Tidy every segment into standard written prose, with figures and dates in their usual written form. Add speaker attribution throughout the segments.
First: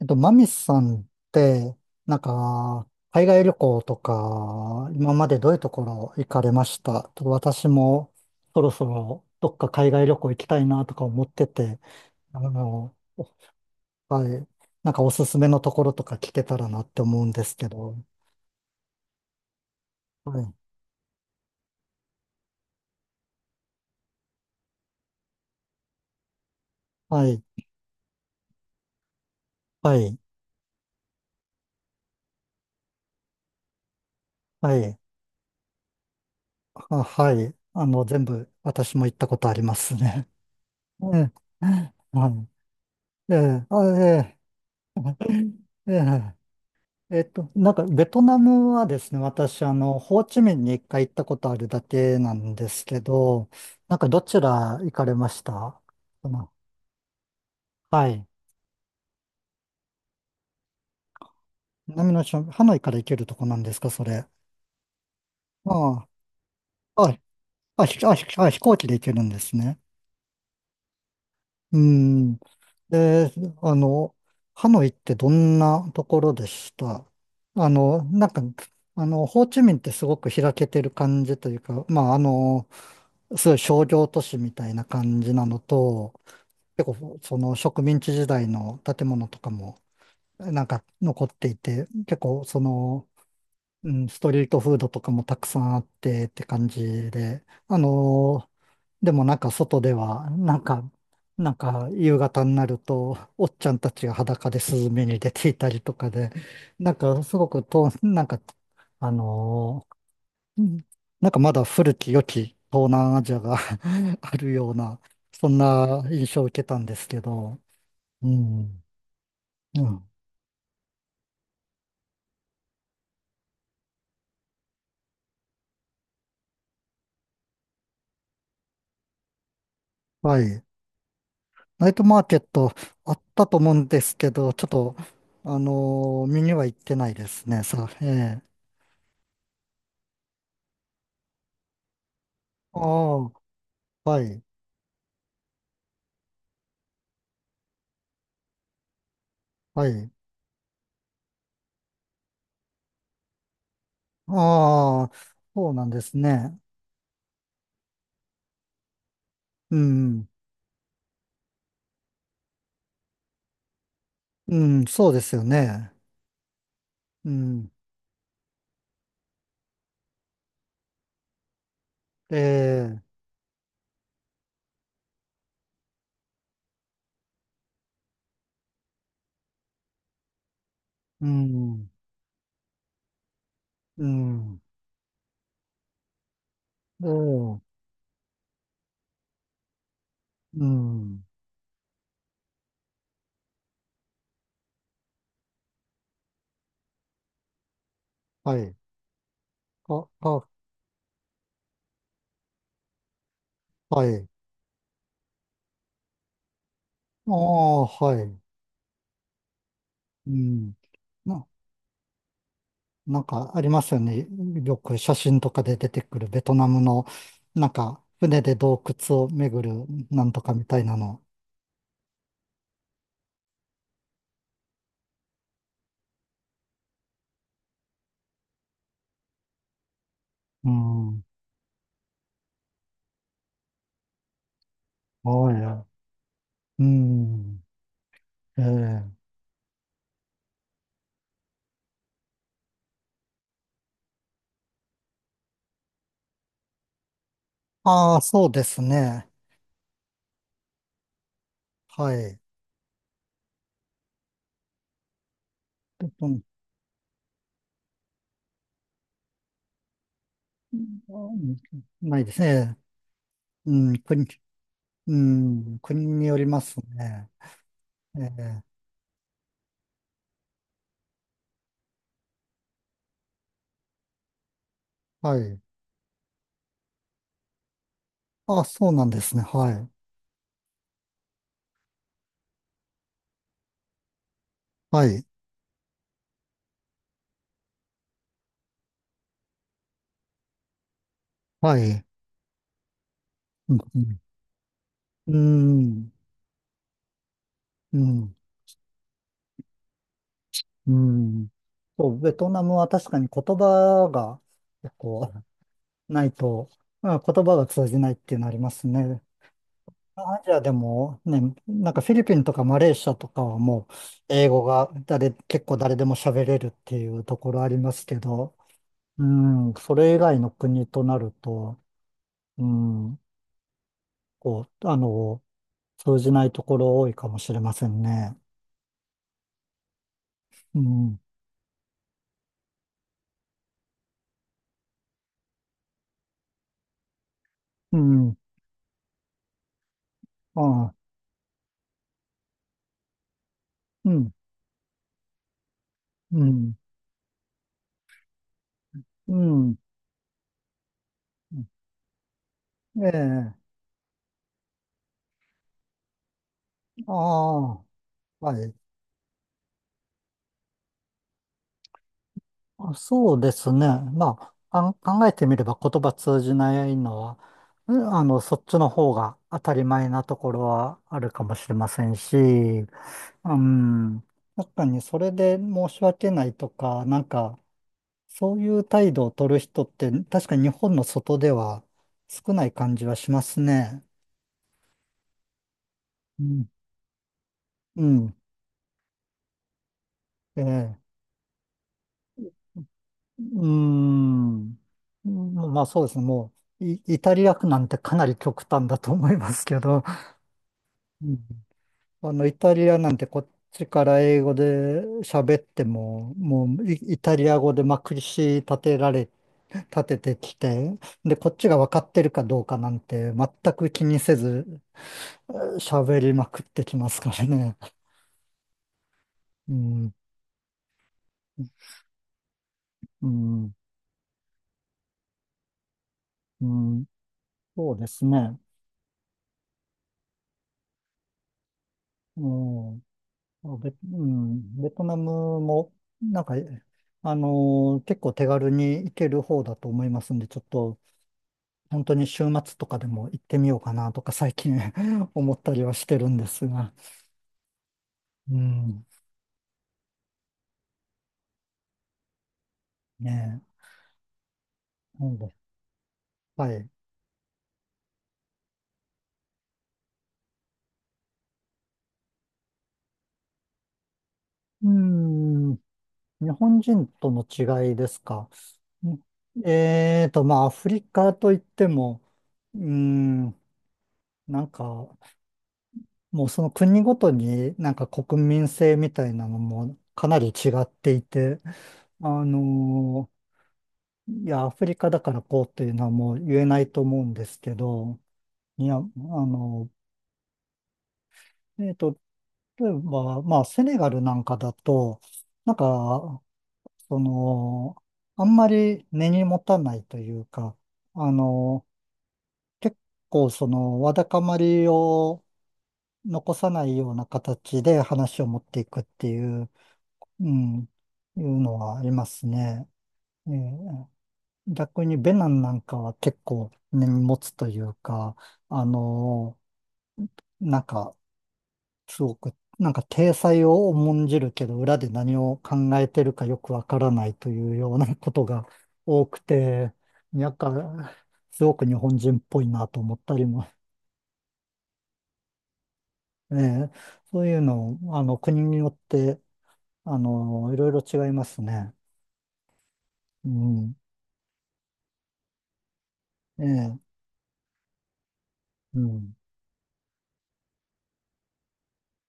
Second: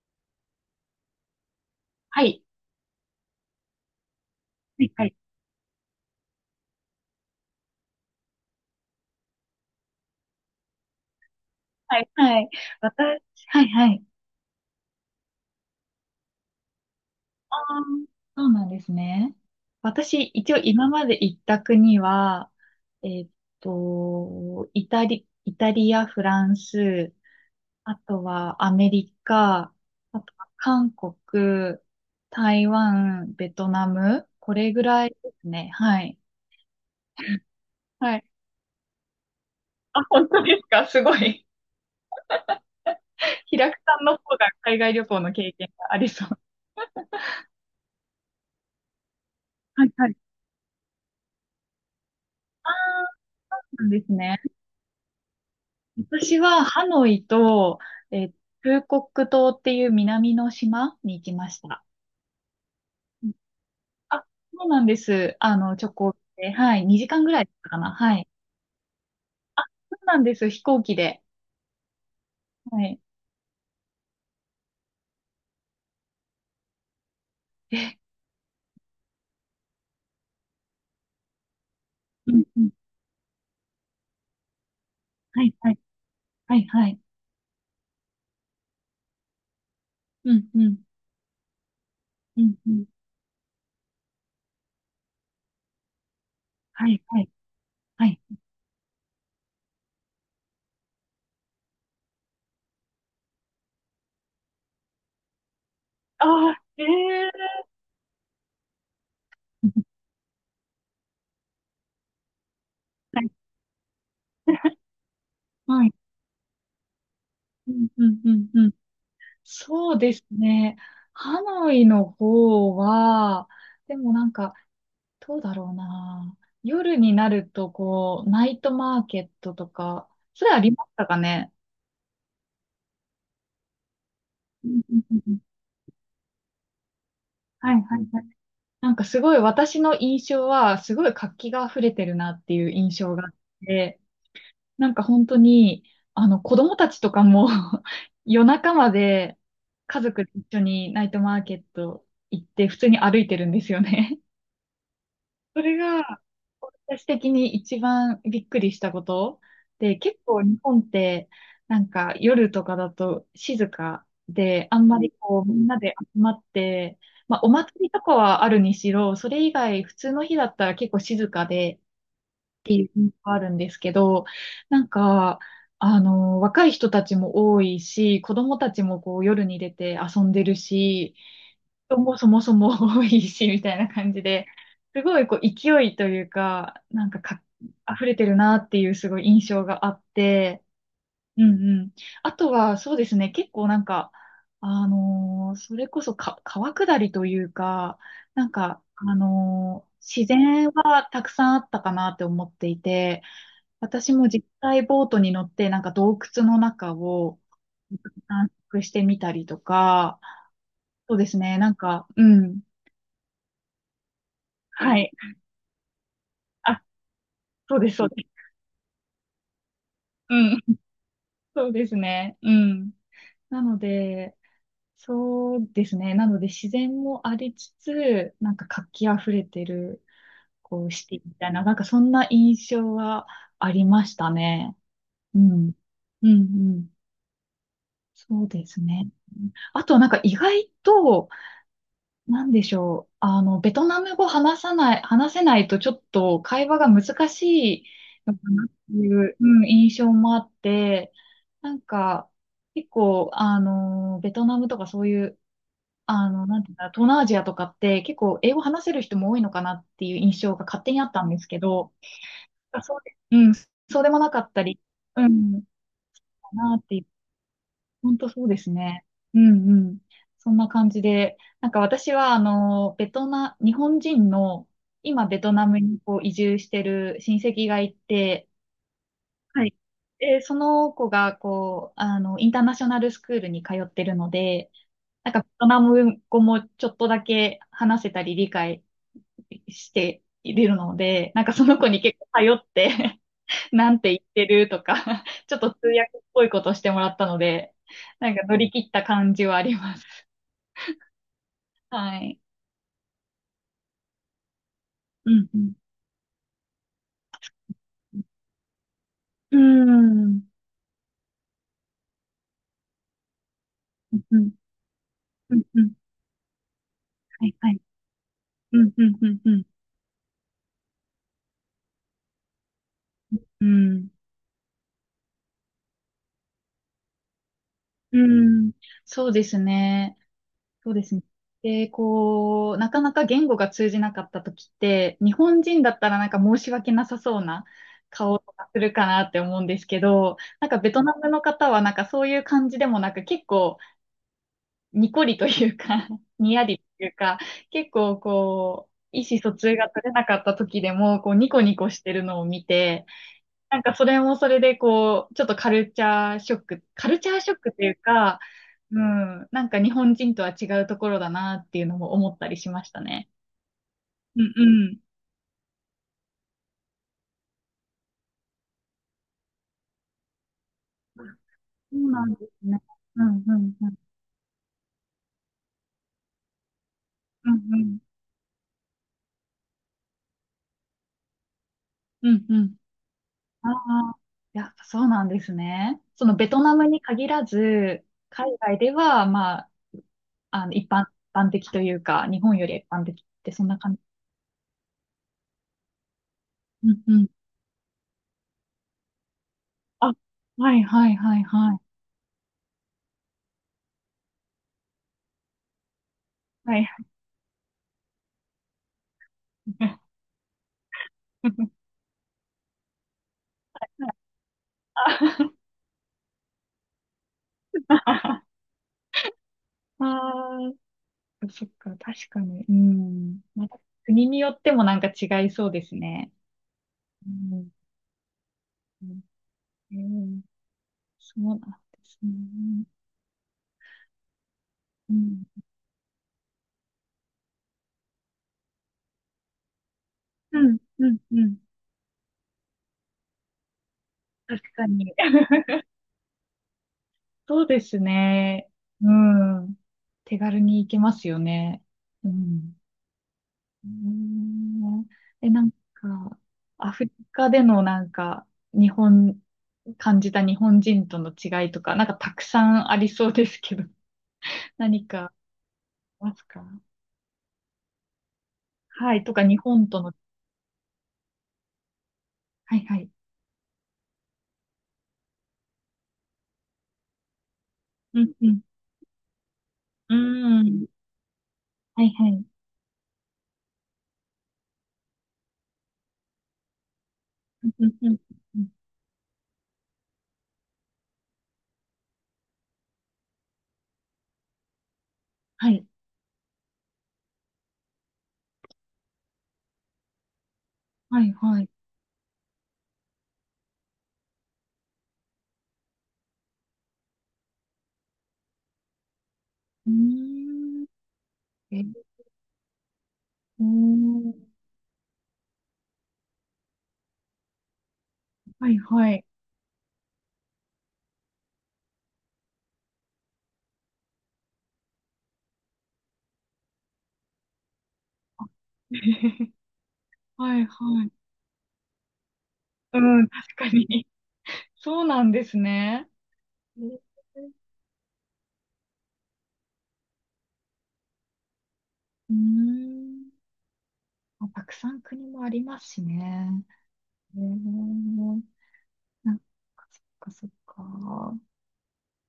Speaker 1: マミスさんって
Speaker 2: はい。
Speaker 1: 海外旅行と
Speaker 2: は
Speaker 1: か、
Speaker 2: い、は
Speaker 1: 今
Speaker 2: い、
Speaker 1: までどういうところ行かれました？ちょっと私も、そろそろ、どっか海外旅行行きたいなとか思ってて、
Speaker 2: はい、
Speaker 1: あ
Speaker 2: はい。
Speaker 1: の、
Speaker 2: 私、はい、はい。
Speaker 1: はい、なんかおすすめのところとか聞けたらなって思うんです
Speaker 2: あ
Speaker 1: けど、
Speaker 2: ー、そうなんですね。私、
Speaker 1: は
Speaker 2: 一
Speaker 1: い、
Speaker 2: 応今まで行った国は、えーっイタリア、フランス、
Speaker 1: はい、
Speaker 2: あとはアメリカ、
Speaker 1: はい、
Speaker 2: あとは韓国、台湾、ベトナム、これ
Speaker 1: は
Speaker 2: ぐ
Speaker 1: い、
Speaker 2: らいですね。はい。
Speaker 1: あ、はい、
Speaker 2: は
Speaker 1: 全
Speaker 2: い。
Speaker 1: 部私も行ったことあります
Speaker 2: あ、
Speaker 1: ね。
Speaker 2: 本当ですか、 すご
Speaker 1: うん、
Speaker 2: い。
Speaker 1: はい、ええ、
Speaker 2: 平久
Speaker 1: あ、
Speaker 2: さんの
Speaker 1: え
Speaker 2: 方が海外旅行の経験が
Speaker 1: え、え
Speaker 2: あ
Speaker 1: え
Speaker 2: りそう。
Speaker 1: ベトナムはですね、私、
Speaker 2: はい、はい。
Speaker 1: ホーチミンに一回行ったことあるだけなんで
Speaker 2: あ
Speaker 1: す
Speaker 2: あ、
Speaker 1: けど、
Speaker 2: そうなんです
Speaker 1: ど
Speaker 2: ね。
Speaker 1: ちら行かれました？そ
Speaker 2: 私
Speaker 1: の
Speaker 2: はハノイと、
Speaker 1: は
Speaker 2: え
Speaker 1: い。
Speaker 2: ー、フーコック島っていう南の島に行きました。
Speaker 1: 南の島、ハノイから行ける
Speaker 2: うん、
Speaker 1: とこなんですか、それ？
Speaker 2: あ、そうなんです。あの、直
Speaker 1: ああ、
Speaker 2: 行で、はい、2
Speaker 1: あ、
Speaker 2: 時間ぐらいだったか
Speaker 1: あ、
Speaker 2: な。
Speaker 1: ひあ、
Speaker 2: は
Speaker 1: ひ
Speaker 2: い。
Speaker 1: あ、飛行機で行けるんです
Speaker 2: あ、
Speaker 1: ね。
Speaker 2: そうなんです。飛行機で。
Speaker 1: うん。
Speaker 2: はい。
Speaker 1: で、あの、ハノイってどんなところでした？あ
Speaker 2: え、
Speaker 1: の、なんか、ホーチミンってすごく開けてる感じというか、まあ、
Speaker 2: うん、うん。
Speaker 1: すごい商業都市みたいな感じ
Speaker 2: は
Speaker 1: な
Speaker 2: い、
Speaker 1: の
Speaker 2: はい、
Speaker 1: と、
Speaker 2: はい、は
Speaker 1: 結
Speaker 2: い。
Speaker 1: 構その植民地時代の建物とかも
Speaker 2: うん、うん、
Speaker 1: 残っていて、結
Speaker 2: う
Speaker 1: 構
Speaker 2: ん、
Speaker 1: そ
Speaker 2: うん。
Speaker 1: の、うん、ストリートフードとかもたくさんあってって感
Speaker 2: はい、
Speaker 1: じ
Speaker 2: はい、
Speaker 1: で、
Speaker 2: はい。
Speaker 1: でもなんか外では、夕方になると、おっちゃんたちが裸でスズメに出ていたりとかで、
Speaker 2: ああ、え
Speaker 1: なんかすご
Speaker 2: え
Speaker 1: くと、なんか、あ
Speaker 2: ー。
Speaker 1: の ーうん、なんかまだ古き良き東南ア
Speaker 2: はい。
Speaker 1: ジアが あるよう な、そん
Speaker 2: はい。
Speaker 1: な印象を受けたんですけど、
Speaker 2: うん、うん、
Speaker 1: う
Speaker 2: うん、うん。
Speaker 1: ん。う
Speaker 2: そう
Speaker 1: ん。
Speaker 2: ですね。ハノイの方は、でもなんか、どうだろうな。夜になると、こう、ナイトマーケットとか、
Speaker 1: は
Speaker 2: それあ
Speaker 1: い。
Speaker 2: りましたかね？
Speaker 1: ナイトマーケット、あったと思うんですけど、ちょっ
Speaker 2: うん、う
Speaker 1: と、
Speaker 2: ん、うん、うん。
Speaker 1: 見には行ってないですね、
Speaker 2: はい、はい、はい。
Speaker 1: ええ。
Speaker 2: なんかすごい私の印象は、すごい活気が溢れてるなっていう
Speaker 1: あ
Speaker 2: 印象
Speaker 1: あ、
Speaker 2: があって、
Speaker 1: はい、
Speaker 2: なんか本当に、あの、子供たちとかも 夜中まで
Speaker 1: は
Speaker 2: 家
Speaker 1: い。
Speaker 2: 族で一緒にナイトマーケット行って、普通に歩いてるんですよね。
Speaker 1: ああ、
Speaker 2: そ
Speaker 1: そう
Speaker 2: れ
Speaker 1: なんです
Speaker 2: が、
Speaker 1: ね。
Speaker 2: 私的に一番びっくりしたこと
Speaker 1: う
Speaker 2: で、結
Speaker 1: ん、
Speaker 2: 構日本って、なんか夜とかだと静か
Speaker 1: う
Speaker 2: で、あ
Speaker 1: ん、
Speaker 2: んま
Speaker 1: そう
Speaker 2: り
Speaker 1: ですよ
Speaker 2: こう、みんな
Speaker 1: ね。
Speaker 2: で集まって、
Speaker 1: う
Speaker 2: まあお
Speaker 1: ん、
Speaker 2: 祭りとかはあるにしろ、それ以外普通の日だったら結構静かでっ
Speaker 1: え
Speaker 2: ていう
Speaker 1: え、
Speaker 2: のがあるんですけど、なんか、あの、若い人たちも多いし、子供たちもこう夜に出て遊んでるし、
Speaker 1: うん、
Speaker 2: 人もそもそも多いし、みたいな
Speaker 1: う
Speaker 2: 感じで、
Speaker 1: ん、
Speaker 2: すごいこう勢いというか、な
Speaker 1: え
Speaker 2: んかか、
Speaker 1: え、
Speaker 2: 溢れてるなっていうすごい印象があって、
Speaker 1: うん、
Speaker 2: うん、うん。あとは、そうですね、結構なんか、あのーそれこそ、川下りというか、なん
Speaker 1: はい。
Speaker 2: か、あのー
Speaker 1: あ、
Speaker 2: 自
Speaker 1: あ、
Speaker 2: 然はたくさんあったかなって思っていて、
Speaker 1: は
Speaker 2: 私
Speaker 1: い。
Speaker 2: も実際ボートに乗って、なんか洞窟の中
Speaker 1: あ
Speaker 2: を、
Speaker 1: あ、はい。
Speaker 2: 探索してみたりとか、
Speaker 1: うん。
Speaker 2: そうです
Speaker 1: な、
Speaker 2: ね、なんか、うん、
Speaker 1: なんかありますよね。よく
Speaker 2: はい。
Speaker 1: 写真とかで出てくるベトナム
Speaker 2: あ、
Speaker 1: の、なん
Speaker 2: そうです、
Speaker 1: か
Speaker 2: そうです。
Speaker 1: 船で洞窟を巡るなん
Speaker 2: う
Speaker 1: とか
Speaker 2: ん。
Speaker 1: みたいなの。
Speaker 2: そうですね。うん。なので、そうですね。なので、自然もありつつ、なんか活気あふれてる、
Speaker 1: う
Speaker 2: こう、シテ
Speaker 1: ん。
Speaker 2: ィみたいな、なんかそんな印象はありましたね。うん。
Speaker 1: は
Speaker 2: うん、う
Speaker 1: い。う
Speaker 2: ん。
Speaker 1: ん。
Speaker 2: そう
Speaker 1: え
Speaker 2: ですね。
Speaker 1: え。
Speaker 2: あと、なんか意外と、なんでしょう。あの、ベトナム語話さない、話せないとちょっと会話が難しい
Speaker 1: ああ、
Speaker 2: のか
Speaker 1: そうで
Speaker 2: なっ
Speaker 1: す
Speaker 2: てい
Speaker 1: ね。
Speaker 2: う、うん、印象もあって、なん
Speaker 1: は
Speaker 2: か、
Speaker 1: い。で、
Speaker 2: 結構、あの、ベトナムとかそういう、
Speaker 1: う
Speaker 2: あ
Speaker 1: ん、
Speaker 2: の、なんていうんだ、東南アジアとかって結構英語話せる人も多いのかなっていう印象が
Speaker 1: う
Speaker 2: 勝手にあったんです
Speaker 1: ん、
Speaker 2: けど、
Speaker 1: ないですね。
Speaker 2: あ、そうで、うん、
Speaker 1: うん。
Speaker 2: そうでもなかったり、
Speaker 1: う
Speaker 2: うん、か
Speaker 1: ん。国によります
Speaker 2: なっていう、
Speaker 1: ね。
Speaker 2: 本
Speaker 1: え
Speaker 2: 当そうで
Speaker 1: え。
Speaker 2: すね。うん、うん。そんな感じで、なんか私は、あの、ベトナ、日本人の、今
Speaker 1: は
Speaker 2: ベト
Speaker 1: い。
Speaker 2: ナムにこう移住してる親戚がいて、
Speaker 1: ああ、そうなんですね。
Speaker 2: は
Speaker 1: は
Speaker 2: い。
Speaker 1: い。
Speaker 2: で、その子が、こう、あの、インターナショナルスクールに通ってるので、
Speaker 1: はい。
Speaker 2: なんかベトナム語もちょっとだけ話せたり理解しているので、なんかその
Speaker 1: は
Speaker 2: 子に
Speaker 1: い。
Speaker 2: 結構頼って
Speaker 1: うん、
Speaker 2: な
Speaker 1: う
Speaker 2: んて言
Speaker 1: ん、
Speaker 2: ってるとか
Speaker 1: う
Speaker 2: ちょっと通
Speaker 1: ん、
Speaker 2: 訳っぽいことしてもらったので、
Speaker 1: う
Speaker 2: なん
Speaker 1: ん、
Speaker 2: か乗り切った感じはあります。
Speaker 1: うん。そ
Speaker 2: は
Speaker 1: う、ベ
Speaker 2: い。
Speaker 1: トナムは確かに言葉が結
Speaker 2: う
Speaker 1: 構
Speaker 2: ん、うん。
Speaker 1: ないと、まあ、言葉が通じないっていうのありますね。
Speaker 2: うーん、
Speaker 1: アジアでもね、なんかフィリピンとかマレーシアとかはもう
Speaker 2: う
Speaker 1: 英
Speaker 2: ん、
Speaker 1: 語が
Speaker 2: うん、
Speaker 1: 結構
Speaker 2: うん。
Speaker 1: 誰でも喋れるっていうと
Speaker 2: は
Speaker 1: こ
Speaker 2: い、
Speaker 1: ろあ
Speaker 2: は
Speaker 1: り
Speaker 2: い。
Speaker 1: ますけど、
Speaker 2: うん、うん、
Speaker 1: う
Speaker 2: うん、うん。
Speaker 1: ん、それ以外の国となると、うん、
Speaker 2: うん、
Speaker 1: こう、通じないところ多いかもしれません
Speaker 2: う
Speaker 1: ね。
Speaker 2: ん。そうですね。
Speaker 1: う
Speaker 2: そうです
Speaker 1: ん、
Speaker 2: ね。で、こう、なかなか言語が通じなかった時って、日本人だったらなんか申し訳なさそうな
Speaker 1: うん、
Speaker 2: 顔とかするかなって思うんですけど、
Speaker 1: あ
Speaker 2: なんかベ
Speaker 1: あ、
Speaker 2: トナムの方はなんかそういう感じでもなく、結構
Speaker 1: うん、
Speaker 2: にこりというか、
Speaker 1: う
Speaker 2: にや
Speaker 1: ん。
Speaker 2: りというか、結構こう、意
Speaker 1: う
Speaker 2: 思疎
Speaker 1: ん。
Speaker 2: 通が取れなかった時でも、こう、ニコニコしてるのを見
Speaker 1: え
Speaker 2: て、
Speaker 1: え。
Speaker 2: なんかそれもそれでこう、ちょっとカルチャーショック、カ
Speaker 1: あ
Speaker 2: ルチャーショック
Speaker 1: あ、
Speaker 2: というか、
Speaker 1: はい。
Speaker 2: うん、なんか日本人とは違うところだなっていうのも思ったりしまし
Speaker 1: あ、
Speaker 2: たね。
Speaker 1: そうですね。
Speaker 2: うん、
Speaker 1: ま
Speaker 2: う
Speaker 1: あ、
Speaker 2: ん。
Speaker 1: 考えてみれば言葉通じないのは、うん、そっちの方が当たり前なところはあるかもしれま
Speaker 2: そ
Speaker 1: せ
Speaker 2: う
Speaker 1: ん
Speaker 2: なん
Speaker 1: し、
Speaker 2: ですね。うん、
Speaker 1: う
Speaker 2: うん、うん。
Speaker 1: ん。確かにそれで申し訳ないとか、なん
Speaker 2: うん、
Speaker 1: か、
Speaker 2: うん。
Speaker 1: そういう態度を取る人って、確かに日本の外では
Speaker 2: うん、
Speaker 1: 少
Speaker 2: う
Speaker 1: ない
Speaker 2: ん。
Speaker 1: 感じはします
Speaker 2: あ
Speaker 1: ね。
Speaker 2: あ、やっぱそうなんですね。その
Speaker 1: う
Speaker 2: ベト
Speaker 1: ん。
Speaker 2: ナムに限ら
Speaker 1: う
Speaker 2: ず、
Speaker 1: ん。
Speaker 2: 海外では、まあ、
Speaker 1: え
Speaker 2: あの、一
Speaker 1: え。
Speaker 2: 般的というか、日本より一般的っ
Speaker 1: う
Speaker 2: てそ
Speaker 1: ー
Speaker 2: んな感じ。
Speaker 1: ん。まあそうですね。もう、
Speaker 2: うん、う
Speaker 1: イ
Speaker 2: ん。
Speaker 1: タリア区なんてかなり極端だと思いますけど、
Speaker 2: あ、はい、はい、
Speaker 1: う
Speaker 2: はい、
Speaker 1: ん、
Speaker 2: はい。
Speaker 1: イタリアなんてこっちから英語で喋っても、も
Speaker 2: は
Speaker 1: う
Speaker 2: い。
Speaker 1: イタリア語でまくりし立ててきて、で、こっちが分かってるかどうかなんて全く気にせず
Speaker 2: あ。
Speaker 1: 喋りまくってきますからね。うん、
Speaker 2: あー、そっか、確かに。う
Speaker 1: う
Speaker 2: ん。ま
Speaker 1: ん、
Speaker 2: た国によってもなんか違いそうですね。
Speaker 1: うん、
Speaker 2: うん。
Speaker 1: そうですね。
Speaker 2: うん、そうなんです
Speaker 1: う
Speaker 2: ね。
Speaker 1: ん、ベト
Speaker 2: う
Speaker 1: ナ
Speaker 2: ん。
Speaker 1: ムも、なんか、結構手軽に行ける方だと思いますんで、ち
Speaker 2: う
Speaker 1: ょっ
Speaker 2: ん、
Speaker 1: と、
Speaker 2: うん、うん。
Speaker 1: 本当に週末とかでも行ってみようかなとか、最
Speaker 2: 確
Speaker 1: 近
Speaker 2: かに。
Speaker 1: 思ったりはしてるんですが。
Speaker 2: そうです
Speaker 1: う
Speaker 2: ね。
Speaker 1: ん、
Speaker 2: うん。手軽に行けますよね。うん。
Speaker 1: ね
Speaker 2: うーん。
Speaker 1: え、なん
Speaker 2: え、
Speaker 1: で、
Speaker 2: なんか、
Speaker 1: はい。
Speaker 2: アフリカでの日本、感じた日本人との違いとか、なんかたくさんありそうですけど、
Speaker 1: う
Speaker 2: 何かあ
Speaker 1: ん、
Speaker 2: ります
Speaker 1: 日
Speaker 2: か？
Speaker 1: 本人との違いですか？う
Speaker 2: は
Speaker 1: ん、
Speaker 2: い、とか日本との、
Speaker 1: えーと、まあ、アフリカといっても、
Speaker 2: は
Speaker 1: う
Speaker 2: い、はい。
Speaker 1: ん、なんか、もうその国ごとになんか
Speaker 2: うん、
Speaker 1: 国
Speaker 2: うん、
Speaker 1: 民性みたいなのも
Speaker 2: うー
Speaker 1: かなり違っ
Speaker 2: ん、
Speaker 1: ていて、
Speaker 2: はい、は
Speaker 1: あ
Speaker 2: い。
Speaker 1: のいや、アフリカだからこうっていうのはもう言えないと思うんですけ
Speaker 2: うん、うん、
Speaker 1: ど、
Speaker 2: うん、
Speaker 1: いや、えっと、例えば、まあ、セネガルなんかだと、
Speaker 2: は
Speaker 1: なん
Speaker 2: い、
Speaker 1: か、その、あんまり根に持たないというか、
Speaker 2: は
Speaker 1: あ
Speaker 2: い、はい。
Speaker 1: の結構その、わだかまりを残さないような形で話を持っていくっていう、
Speaker 2: うー
Speaker 1: うん、
Speaker 2: ん、
Speaker 1: いうの
Speaker 2: え、う
Speaker 1: はありますね。え
Speaker 2: ー
Speaker 1: ー
Speaker 2: ん、
Speaker 1: 逆にベナンなんかは結構根に持つというか、
Speaker 2: はい、
Speaker 1: あ
Speaker 2: はい。
Speaker 1: のーなんか、すごく、なんか体裁を重んじるけど、裏で何を考えてるかよくわからないというようなことが多く て、やっ
Speaker 2: はい、はい。
Speaker 1: か、すごく日本人っぽいなと
Speaker 2: う
Speaker 1: 思っ
Speaker 2: ん、
Speaker 1: たり
Speaker 2: 確
Speaker 1: も、
Speaker 2: かに。そうなんですね。え
Speaker 1: ね、
Speaker 2: ー、
Speaker 1: そういうの、国によって、いろいろ違いますね。
Speaker 2: うーん。
Speaker 1: うん。
Speaker 2: まあたくさん国もありますしね。
Speaker 1: ええ、
Speaker 2: えー、
Speaker 1: う
Speaker 2: な
Speaker 1: ん。
Speaker 2: んか、そっか、そっか。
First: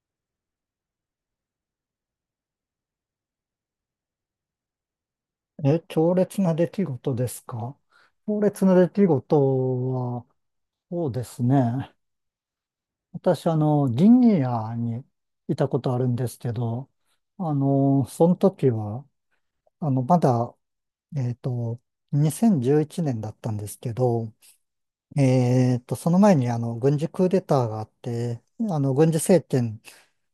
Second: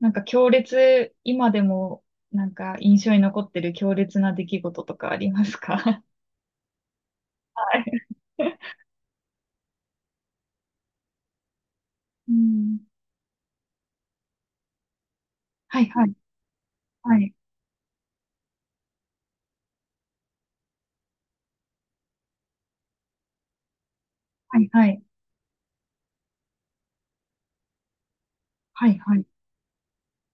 Speaker 2: なんか強烈、今でも、なんか印象に残ってる強烈な出来事とかあります
Speaker 1: え、
Speaker 2: か？
Speaker 1: 強 烈な出来事ですか？
Speaker 2: は
Speaker 1: 強
Speaker 2: い。
Speaker 1: 烈な出来事は、そうですね。
Speaker 2: うん。
Speaker 1: 私、ギニアにいたこ
Speaker 2: はい、
Speaker 1: とあ
Speaker 2: は
Speaker 1: るん
Speaker 2: い。
Speaker 1: ですけど、
Speaker 2: はい。
Speaker 1: その時は、あの、まだ、えっと、2011年だったんですけど、
Speaker 2: はい、はい。
Speaker 1: その前に、軍事クーデターがあって、
Speaker 2: はい、
Speaker 1: 軍
Speaker 2: は
Speaker 1: 事
Speaker 2: い。
Speaker 1: 政権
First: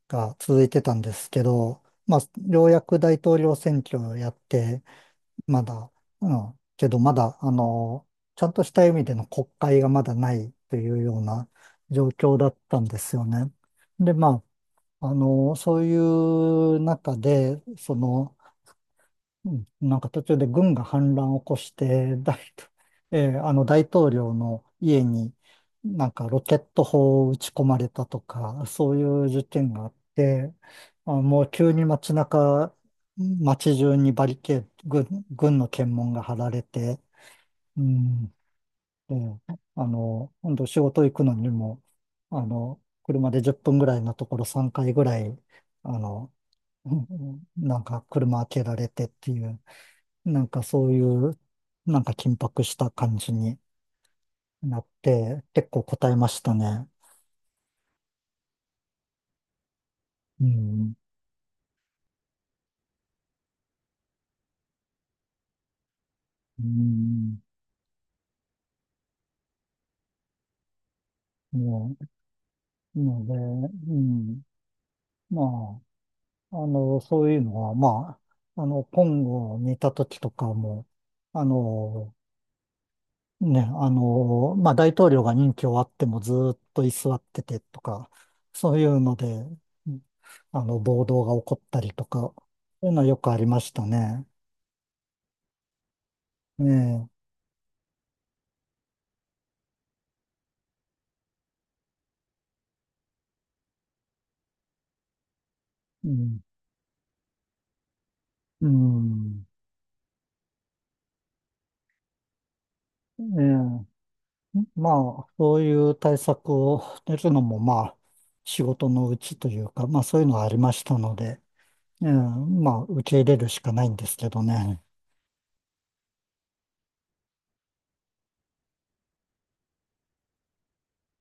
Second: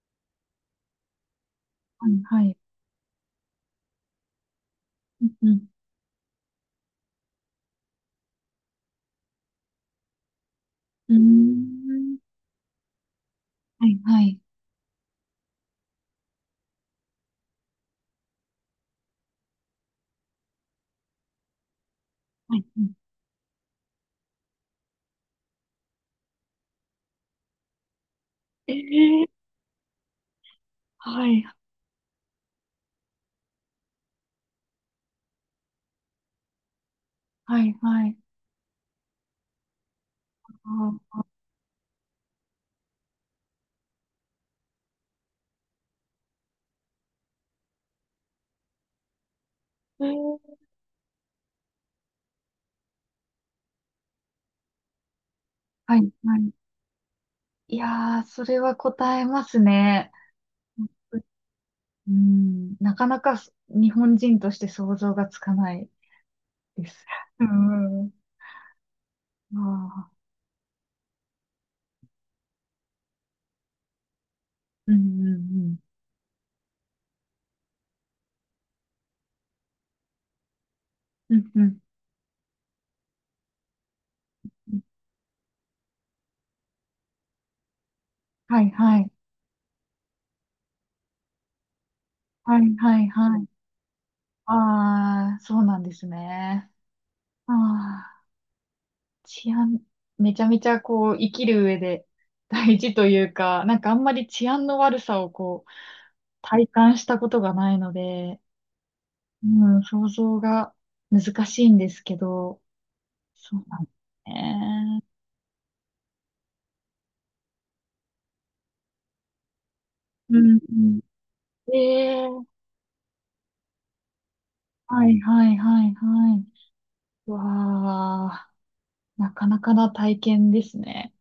Speaker 1: が続いてたんですけど、
Speaker 2: は
Speaker 1: まあ、
Speaker 2: い、はい。
Speaker 1: ようやく大統領選挙をやって、
Speaker 2: うん、う
Speaker 1: ま
Speaker 2: ん。
Speaker 1: だ、うん、けどまだ、ちゃんとした意味での国会がまだないという
Speaker 2: うー
Speaker 1: ような状
Speaker 2: ん。
Speaker 1: 況だったんですよね。
Speaker 2: はい、
Speaker 1: で、
Speaker 2: はい。
Speaker 1: まあ、そういう中で、その、うん、なんか途中で軍が反乱を起こして、
Speaker 2: はい、うん。
Speaker 1: 大統領の家になんかロケット砲を撃ち込まれたとか、
Speaker 2: え
Speaker 1: そうい
Speaker 2: ー、
Speaker 1: う事件があって、あ、
Speaker 2: は
Speaker 1: も
Speaker 2: い、
Speaker 1: う急に街中にバリケード、軍の検問が張られて、
Speaker 2: はい、
Speaker 1: う
Speaker 2: はい。
Speaker 1: ん、で、今度仕事行
Speaker 2: あ
Speaker 1: くのにも、車で10分ぐらいのところ3回ぐらい、あの、うん、なんか車開けられてっていう、
Speaker 2: ー、え
Speaker 1: なん
Speaker 2: ー、
Speaker 1: かそういう、なんか緊迫した感じになって、結構
Speaker 2: は
Speaker 1: 答
Speaker 2: い、
Speaker 1: えま
Speaker 2: は
Speaker 1: し
Speaker 2: い。
Speaker 1: たね。
Speaker 2: いやー、それは答えますね。
Speaker 1: うん。
Speaker 2: うん、なかなか、そ、日本人として想像がつかない
Speaker 1: う
Speaker 2: です。
Speaker 1: ん。
Speaker 2: うん。ああ、
Speaker 1: もう、ので、うん。
Speaker 2: うん、うん、
Speaker 1: まあ、そういうのは、まあ、今後にいた時とかも、
Speaker 2: う
Speaker 1: あ
Speaker 2: ん。うん、うん、
Speaker 1: の、ね、まあ、
Speaker 2: うん。
Speaker 1: 大統領が任期終わってもずーっと居座っててとか、
Speaker 2: はい、
Speaker 1: そうい
Speaker 2: は
Speaker 1: う
Speaker 2: い。
Speaker 1: ので、うん、暴動が起こったりとか、そ
Speaker 2: はい、
Speaker 1: ういう
Speaker 2: は
Speaker 1: のは
Speaker 2: い、
Speaker 1: よくあ
Speaker 2: は
Speaker 1: り
Speaker 2: い。
Speaker 1: ましたね。
Speaker 2: ああ、そうなんですね。
Speaker 1: ね
Speaker 2: ああ、治安、めちゃめちゃこう、生きる上で大事というか、なんかあんまり治安の悪さをこう、
Speaker 1: え。うん、
Speaker 2: 体感したことがないので、
Speaker 1: うん。
Speaker 2: うん、想像が難しいんですけど、
Speaker 1: え
Speaker 2: そうなんで
Speaker 1: え。
Speaker 2: す
Speaker 1: ま
Speaker 2: ね。
Speaker 1: あ、そういう対策を練るのも、まあ、仕事のうちというか、まあ、そういうの
Speaker 2: う
Speaker 1: はあり
Speaker 2: ん、
Speaker 1: ま
Speaker 2: う
Speaker 1: した
Speaker 2: ん、
Speaker 1: ので、ええ、
Speaker 2: ええ、
Speaker 1: まあ、受け入れるしかないんですけどね。
Speaker 2: はい、はい、はい、はい。わあ、なかなかな体験ですね。